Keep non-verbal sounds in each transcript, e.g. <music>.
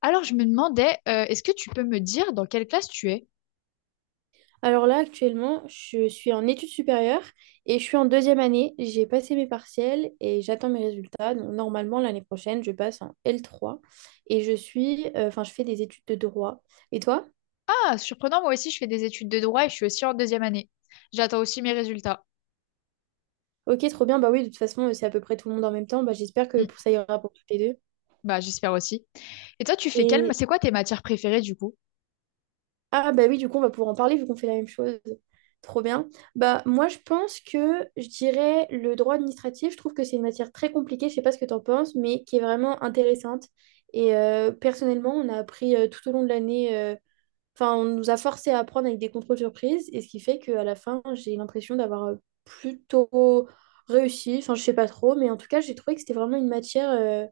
Alors, je me demandais, est-ce que tu peux me dire dans quelle classe tu es? Alors là, actuellement, je suis en études supérieures et je suis en deuxième année. J'ai passé mes partiels et j'attends mes résultats. Donc, normalement, l'année prochaine, je passe en L3 et enfin, je fais des études de droit. Et toi? Ah, surprenant, moi aussi, je fais des études de droit et je suis aussi en deuxième année. J'attends aussi mes résultats. Ok, trop bien. Bah oui, de toute façon, c'est à peu près tout le monde en même temps. Bah, j'espère que Hmm, pour ça ira pour toutes les deux. bah, j'espère aussi. Et toi, tu fais quelle... Et C'est quoi tes matières préférées, du coup? Ah bah oui, du coup, on va pouvoir en parler vu qu'on fait la même chose. Trop bien. Bah moi, je pense que je dirais le droit administratif, je trouve que c'est une matière très compliquée, je sais pas ce que tu en penses, mais qui est vraiment intéressante. Et personnellement, on a appris tout au long de l'année. Enfin, on nous a forcé à apprendre avec des contrôles surprises, et ce qui fait qu'à la fin, j'ai l'impression d'avoir plutôt réussi. Enfin, je sais pas trop, mais en tout cas, j'ai trouvé que c'était vraiment une matière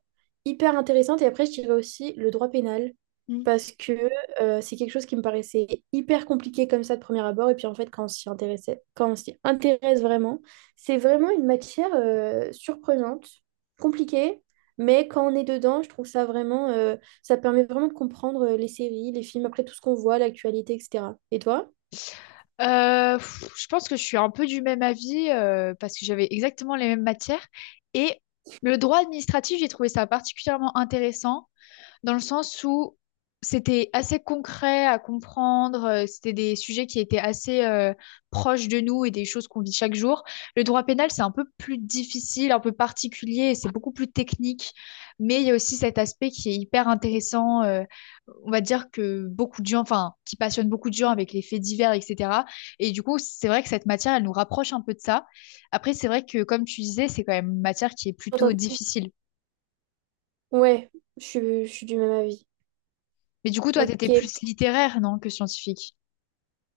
hyper intéressante. Et après, je dirais aussi le droit pénal, Hmm. parce que c'est quelque chose qui me paraissait hyper compliqué comme ça de premier abord. Et puis en fait, quand on s'y intéressait, quand on s'y intéresse vraiment, c'est vraiment une matière surprenante, compliquée, mais quand on est dedans, je trouve ça vraiment. Ça permet vraiment de comprendre les séries, les films, après tout ce qu'on voit, l'actualité, etc. Et toi? Je pense que je suis un peu du même avis parce que j'avais exactement les mêmes matières. Et le droit administratif, j'ai trouvé ça particulièrement intéressant dans le sens où c'était assez concret à comprendre, c'était des sujets qui étaient assez proches de nous et des choses qu'on vit chaque jour. Le droit pénal, c'est un peu plus difficile, un peu particulier, et c'est beaucoup plus technique, mais il y a aussi cet aspect qui est hyper intéressant, on va dire que beaucoup de gens, enfin, qui passionne beaucoup de gens avec les faits divers, etc. Et du coup, c'est vrai que cette matière, elle nous rapproche un peu de ça. Après, c'est vrai que, comme tu disais, c'est quand même une matière qui est plutôt Attends, difficile. ouais, je suis du même avis. Mais du coup, toi, tu étais Ok. plus littéraire, non, que scientifique.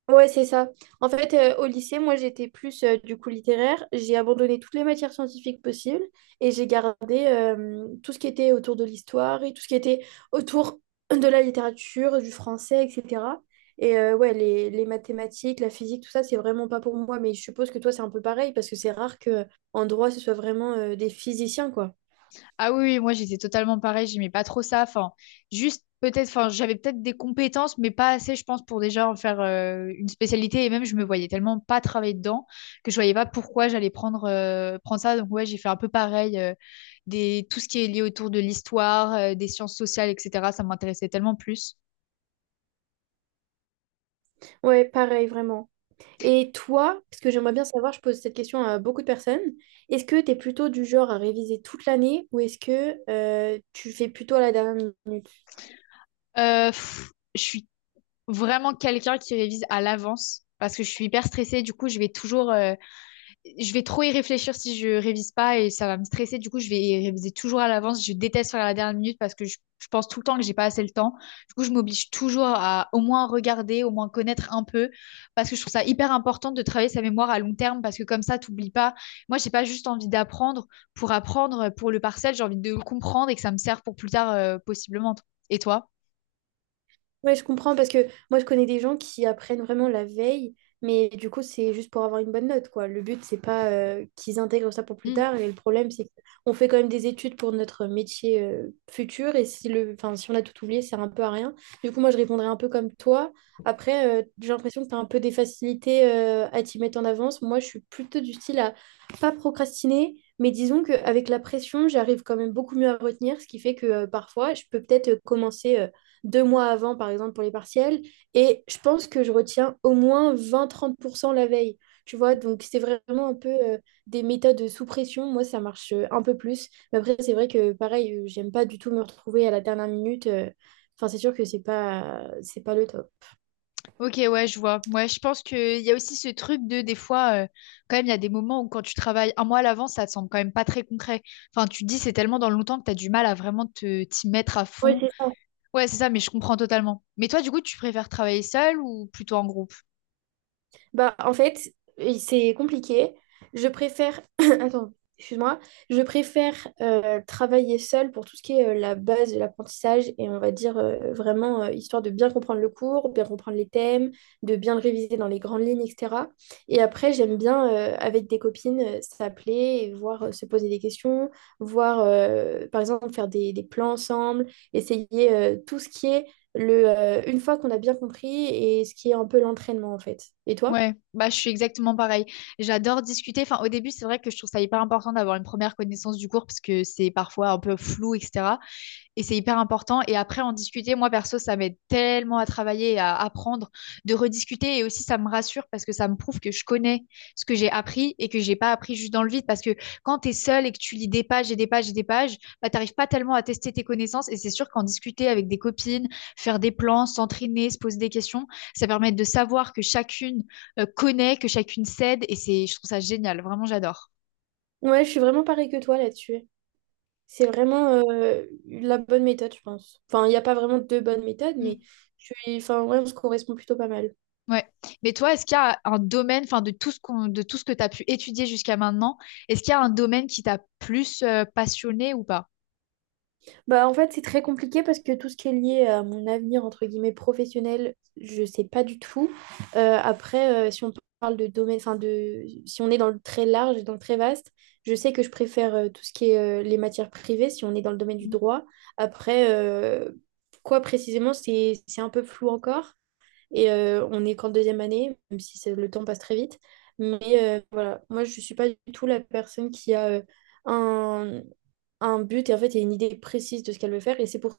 Ouais, c'est ça. En fait, au lycée, moi, j'étais plus du coup littéraire. J'ai abandonné toutes les matières scientifiques possibles et j'ai gardé tout ce qui était autour de l'histoire et tout ce qui était autour de la littérature, du français, etc. Et ouais, les mathématiques, la physique, tout ça, c'est vraiment pas pour moi. Mais je suppose que toi, c'est un peu pareil parce que c'est rare que en droit, ce soit vraiment des physiciens, quoi. Ah oui, oui, moi j'étais totalement pareil, j'aimais pas trop ça. Enfin, juste peut-être, enfin, j'avais peut-être des compétences, mais pas assez, je pense, pour déjà en faire une spécialité. Et même, je me voyais tellement pas travailler dedans que je voyais pas pourquoi j'allais prendre ça. Donc, ouais, j'ai fait un peu pareil. Des, tout ce qui est lié autour de l'histoire, des sciences sociales, etc., ça m'intéressait tellement plus. Ouais, pareil, vraiment. Et toi, parce que j'aimerais bien savoir, je pose cette question à beaucoup de personnes, est-ce que tu es plutôt du genre à réviser toute l'année ou est-ce que tu fais plutôt à la dernière minute? Je suis vraiment quelqu'un qui révise à l'avance parce que je suis hyper stressée. Du coup, je vais toujours. Je vais trop y réfléchir si je révise pas et ça va me stresser. Du coup, je vais y réviser toujours à l'avance. Je déteste faire à la dernière minute parce que je pense tout le temps que j'ai pas assez le temps. Du coup, je m'oblige toujours à au moins regarder, au moins connaître un peu parce que je trouve ça hyper important de travailler sa mémoire à long terme parce que comme ça, t'oublies pas. Moi, j'ai pas juste envie d'apprendre pour apprendre pour le parcel. J'ai envie de le comprendre et que ça me serve pour plus tard, possiblement. Et toi? Ouais, je comprends parce que moi je connais des gens qui apprennent vraiment la veille, mais du coup c'est juste pour avoir une bonne note quoi. Le but c'est pas qu'ils intègrent ça pour plus Mm. tard et le problème c'est qu'on fait quand même des études pour notre métier futur et si le enfin si on a tout oublié, ça sert un peu à rien. Du coup moi je répondrais un peu comme toi. Après j'ai l'impression que tu as un peu des facilités à t'y mettre en avance. Moi je suis plutôt du style à pas procrastiner. Mais disons qu'avec la pression, j'arrive quand même beaucoup mieux à retenir, ce qui fait que parfois, je peux peut-être commencer 2 mois avant, par exemple, pour les partiels. Et je pense que je retiens au moins 20 à 30% la veille. Tu vois, donc c'est vraiment un peu des méthodes sous pression. Moi, ça marche un peu plus. Mais après, c'est vrai que pareil, j'aime pas du tout me retrouver à la dernière minute. Enfin, c'est sûr que c'est pas le top. Ok, ouais, je vois. Moi, je pense qu'il y a aussi ce truc de, des fois, quand même, il y a des moments où quand tu travailles un mois à l'avance, ça te semble quand même pas très concret. Enfin, tu te dis, c'est tellement dans le longtemps que tu as du mal à vraiment t'y mettre à Oui, fond. c'est Ouais, c'est ça, mais je comprends totalement. Mais toi, du coup, tu préfères travailler seul ou plutôt en groupe? Bah, en fait, et c'est compliqué. Je préfère. <coughs> <clears throat> Attends, excuse-moi. Je préfère travailler seule pour tout ce qui est la base de l'apprentissage et on va dire vraiment histoire de bien comprendre le cours, bien comprendre les thèmes, de bien le réviser dans les grandes lignes, etc. Et après, j'aime bien avec des copines s'appeler et voir se poser des questions, voir par exemple faire des plans ensemble, essayer tout ce qui est une fois qu'on a bien compris et ce qui est un peu l'entraînement en fait. Et toi? Ouais, bah, je suis exactement pareil. J'adore discuter. Enfin, au début, c'est vrai que je trouve ça hyper important d'avoir une première connaissance du cours parce que c'est parfois un peu flou, etc. Et c'est hyper important. Et après, en discuter, moi perso, ça m'aide tellement à travailler et à apprendre, de rediscuter. Et aussi, ça me rassure parce que ça me prouve que je connais ce que j'ai appris et que j'ai pas appris juste dans le vide. Parce que quand tu es seul et que tu lis des pages et des pages et des pages, bah, tu n'arrives pas tellement à tester tes connaissances. Et c'est sûr qu'en discuter avec des copines, faire des plans, s'entraîner, se poser des questions, ça permet de savoir que chacune connaît, que chacune cède. Et c'est, je trouve ça génial. Vraiment, j'adore. Ouais, je suis vraiment pareil que toi là-dessus. C'est vraiment la bonne méthode, je pense. Enfin, il n'y a pas vraiment de bonne méthode, Mm. mais enfin, ouais, on se correspond plutôt pas mal. Ouais. Mais toi, est-ce qu'il y a un domaine, enfin de tout de tout ce que tu as pu étudier jusqu'à maintenant, est-ce qu'il y a un domaine qui t'a plus passionné ou pas? Bah, en fait, c'est très compliqué parce que tout ce qui est lié à mon avenir, entre guillemets, professionnel, je sais pas du tout. Après, si on parle de domaine, si on est dans le très large et dans le très vaste, je sais que je préfère tout ce qui est les matières privées, si on est dans le domaine du droit. Après, quoi précisément, c'est un peu flou encore. Et on n'est qu'en deuxième année, même si le temps passe très vite. Mais voilà, moi, je ne suis pas du tout la personne qui a un, un but et en fait, il y a une idée précise de ce qu'elle veut faire. Et c'est pour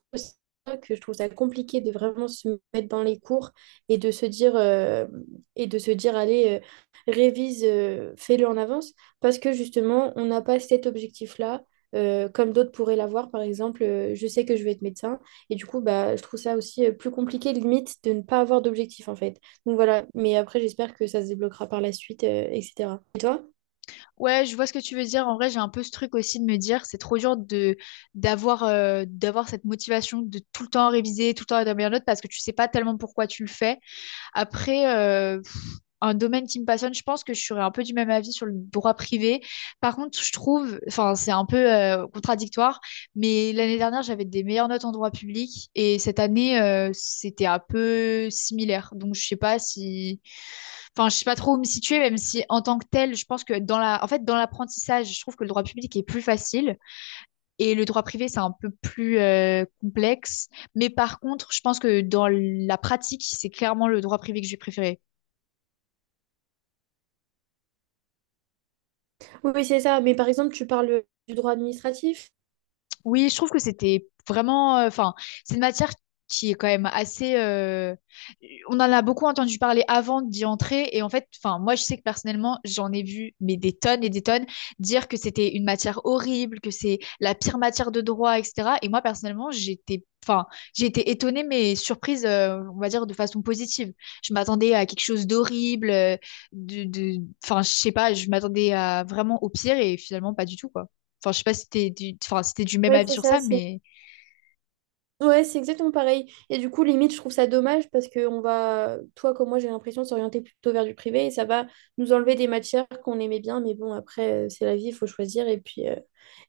ça que je trouve ça compliqué de vraiment se mettre dans les cours et de se dire, et de se dire, allez, révise, fais-le en avance. Parce que justement, on n'a pas cet objectif-là, comme d'autres pourraient l'avoir. Par exemple, je sais que je vais être médecin. Et du coup, bah, je trouve ça aussi plus compliqué, limite, de ne pas avoir d'objectif, en fait. Donc voilà, mais après, j'espère que ça se débloquera par la suite, etc. Et toi? Ouais, je vois ce que tu veux dire. En vrai, j'ai un peu ce truc aussi de me dire, c'est trop dur de d'avoir cette motivation de tout le temps réviser, tout le temps être la meilleure note parce que tu sais pas tellement pourquoi tu le fais. Après, un domaine qui me passionne, je pense que je serais un peu du même avis sur le droit privé. Par contre, je trouve, enfin, c'est un peu contradictoire, mais l'année dernière, j'avais des meilleures notes en droit public et cette année, c'était un peu similaire. Donc, je sais pas si, enfin, je sais pas trop où me situer, même si en tant que tel, je pense que dans en fait, dans l'apprentissage, je trouve que le droit public est plus facile et le droit privé, c'est un peu plus complexe. Mais par contre, je pense que dans la pratique, c'est clairement le droit privé que j'ai préféré. Oui, oui, c'est ça. Mais par exemple, tu parles du droit administratif. Oui, je trouve que c'était vraiment, enfin, c'est une matière qui est quand même assez. On en a beaucoup entendu parler avant d'y entrer, et en fait, enfin, moi, je sais que personnellement, j'en ai vu mais des tonnes et des tonnes dire que c'était une matière horrible, que c'est la pire matière de droit, etc. Et moi, personnellement, j'étais, enfin, j'ai été étonnée mais surprise, on va dire de façon positive. Je m'attendais à quelque chose d'horrible, enfin, je sais pas, je m'attendais à vraiment au pire et finalement pas du tout, quoi. Enfin, je sais pas si t'es du... Enfin, si t'es du même Oui, avis c'est sur ça. ça, C'est mais... Ouais, c'est exactement pareil. Et du coup, limite, je trouve ça dommage parce que on va, toi comme moi, j'ai l'impression de s'orienter plutôt vers du privé et ça va nous enlever des matières qu'on aimait bien. Mais bon, après, c'est la vie, il faut choisir. Et puis, euh,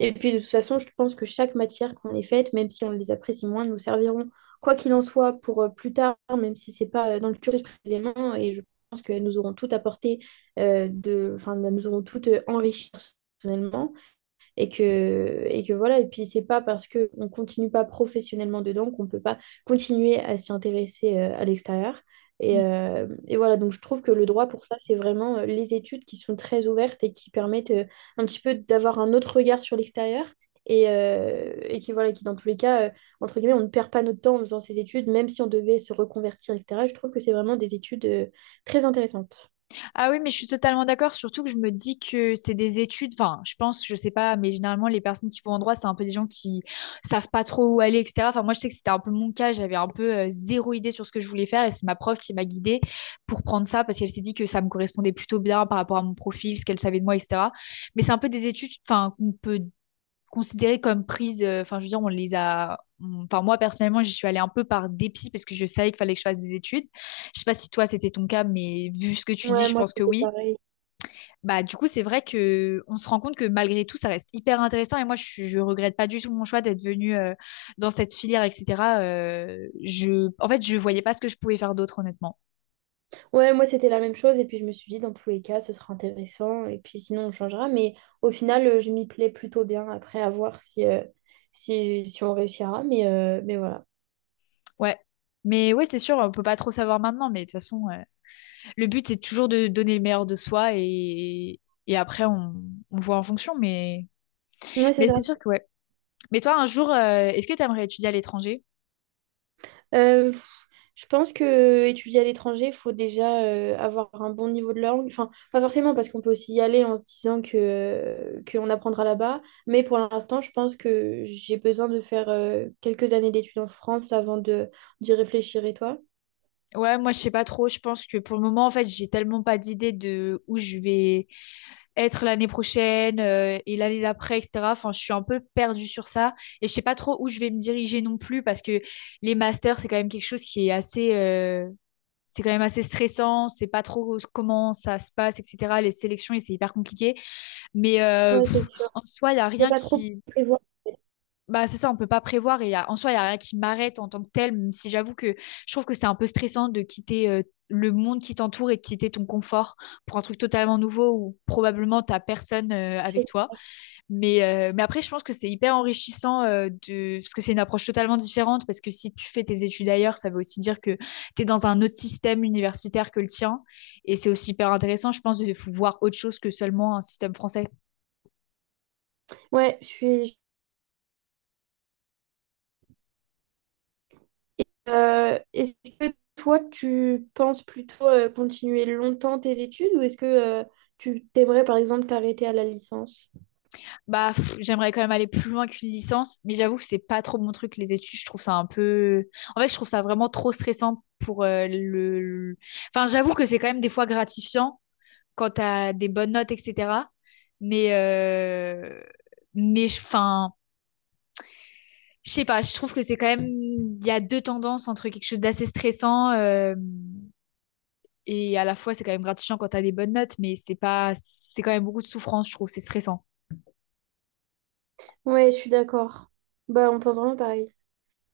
et puis, de toute façon, je pense que chaque matière qu'on ait faite, même si on les apprécie moins, nous serviront, quoi qu'il en soit, pour plus tard, même si c'est pas dans le cursus précisément. Et je pense qu'elles nous auront toutes apporté, enfin, elles nous auront toutes enrichi personnellement et que voilà. Et puis, c'est pas parce qu'on continue pas professionnellement dedans qu'on peut pas continuer à s'y intéresser à l'extérieur. Et, Mm. euh, et voilà, donc je trouve que le droit pour ça, c'est vraiment les études qui sont très ouvertes et qui permettent un petit peu d'avoir un autre regard sur l'extérieur et qui, voilà, qui dans tous les cas, entre guillemets, on ne perd pas notre temps en faisant ces études, même si on devait se reconvertir, etc. Je trouve que c'est vraiment des études très intéressantes. Ah oui, mais je suis totalement d'accord, surtout que je me dis que c'est des études, enfin, je pense, je sais pas, mais généralement, les personnes qui vont en droit, c'est un peu des gens qui savent pas trop où aller, etc. Enfin, moi, je sais que c'était un peu mon cas, j'avais un peu zéro idée sur ce que je voulais faire, et c'est ma prof qui m'a guidée pour prendre ça, parce qu'elle s'est dit que ça me correspondait plutôt bien par rapport à mon profil, ce qu'elle savait de moi, etc. Mais c'est un peu des études, enfin, qu'on peut considérées comme prises. Enfin, je veux dire, on les a. Enfin, moi, personnellement, j'y suis allée un peu par dépit parce que je savais qu'il fallait que je fasse des études. Je sais pas si toi, c'était ton cas, mais vu ce que tu dis, Ouais, je moi pense que c'était oui. pareil. Bah, du coup, c'est vrai que on se rend compte que malgré tout, ça reste hyper intéressant. Et moi, je regrette pas du tout mon choix d'être venue dans cette filière, etc. En fait, je voyais pas ce que je pouvais faire d'autre, honnêtement. Ouais, moi c'était la même chose et puis je me suis dit dans tous les cas ce sera intéressant et puis sinon on changera mais au final je m'y plais plutôt bien après à voir si on réussira mais voilà. Ouais. Mais ouais, c'est sûr, on peut pas trop savoir maintenant, mais de toute façon. Le but, c'est toujours de donner le meilleur de soi et après, on voit en fonction. Ouais c'est Mais c'est ça. sûr que ouais. Mais toi, un jour, est-ce que tu aimerais étudier à l'étranger? Euh, pff, je pense que étudier à l'étranger il faut déjà avoir un bon niveau de langue. Enfin pas forcément parce qu'on peut aussi y aller en se disant que qu'on apprendra là-bas mais pour l'instant je pense que j'ai besoin de faire quelques années d'études en France avant de d'y réfléchir et toi? Ouais, moi, je sais pas trop. Je pense que pour le moment, en fait, j'ai tellement pas d'idée de où je vais être l'année prochaine et l'année d'après, etc. Enfin, je suis un peu perdue sur ça et je sais pas trop où je vais me diriger non plus parce que les masters, c'est quand même quelque chose qui est assez, c'est quand même assez stressant. C'est pas trop comment ça se passe, etc. Les sélections, et c'est hyper compliqué. Mais Ouais, c'est sûr. en soi, il n'y a Faut rien pas trop qui... prévoir. Bah, c'est ça, on peut pas prévoir. Et y a- en soi, il n'y a rien qui m'arrête en tant que tel, même si j'avoue que je trouve que c'est un peu stressant de quitter le monde qui t'entoure et de quitter ton confort pour un truc totalement nouveau où probablement t'as personne avec C'est- toi. Mais après, je pense que c'est hyper enrichissant de... parce que c'est une approche totalement différente. Parce que si tu fais tes études ailleurs, ça veut aussi dire que tu es dans un autre système universitaire que le tien. Et c'est aussi hyper intéressant, je pense, de voir autre chose que seulement un système français. Ouais, je suis. Est-ce que toi, tu penses plutôt continuer longtemps tes études ou est-ce que tu t'aimerais par exemple t'arrêter à la licence? Bah, pff, j'aimerais quand même aller plus loin qu'une licence, mais j'avoue que c'est pas trop mon truc, les études. Je trouve ça un peu. En fait, je trouve ça vraiment trop stressant pour Enfin, j'avoue que c'est quand même des fois gratifiant quand t'as des bonnes notes, etc. Mais. euh, enfin, je sais pas, je trouve que c'est quand même. Il y a deux tendances entre quelque chose d'assez stressant et à la fois, c'est quand même gratifiant quand t'as des bonnes notes, mais c'est pas. C'est quand même beaucoup de souffrance, je trouve, c'est stressant. Ouais, je suis d'accord. Bah, on pense vraiment pareil.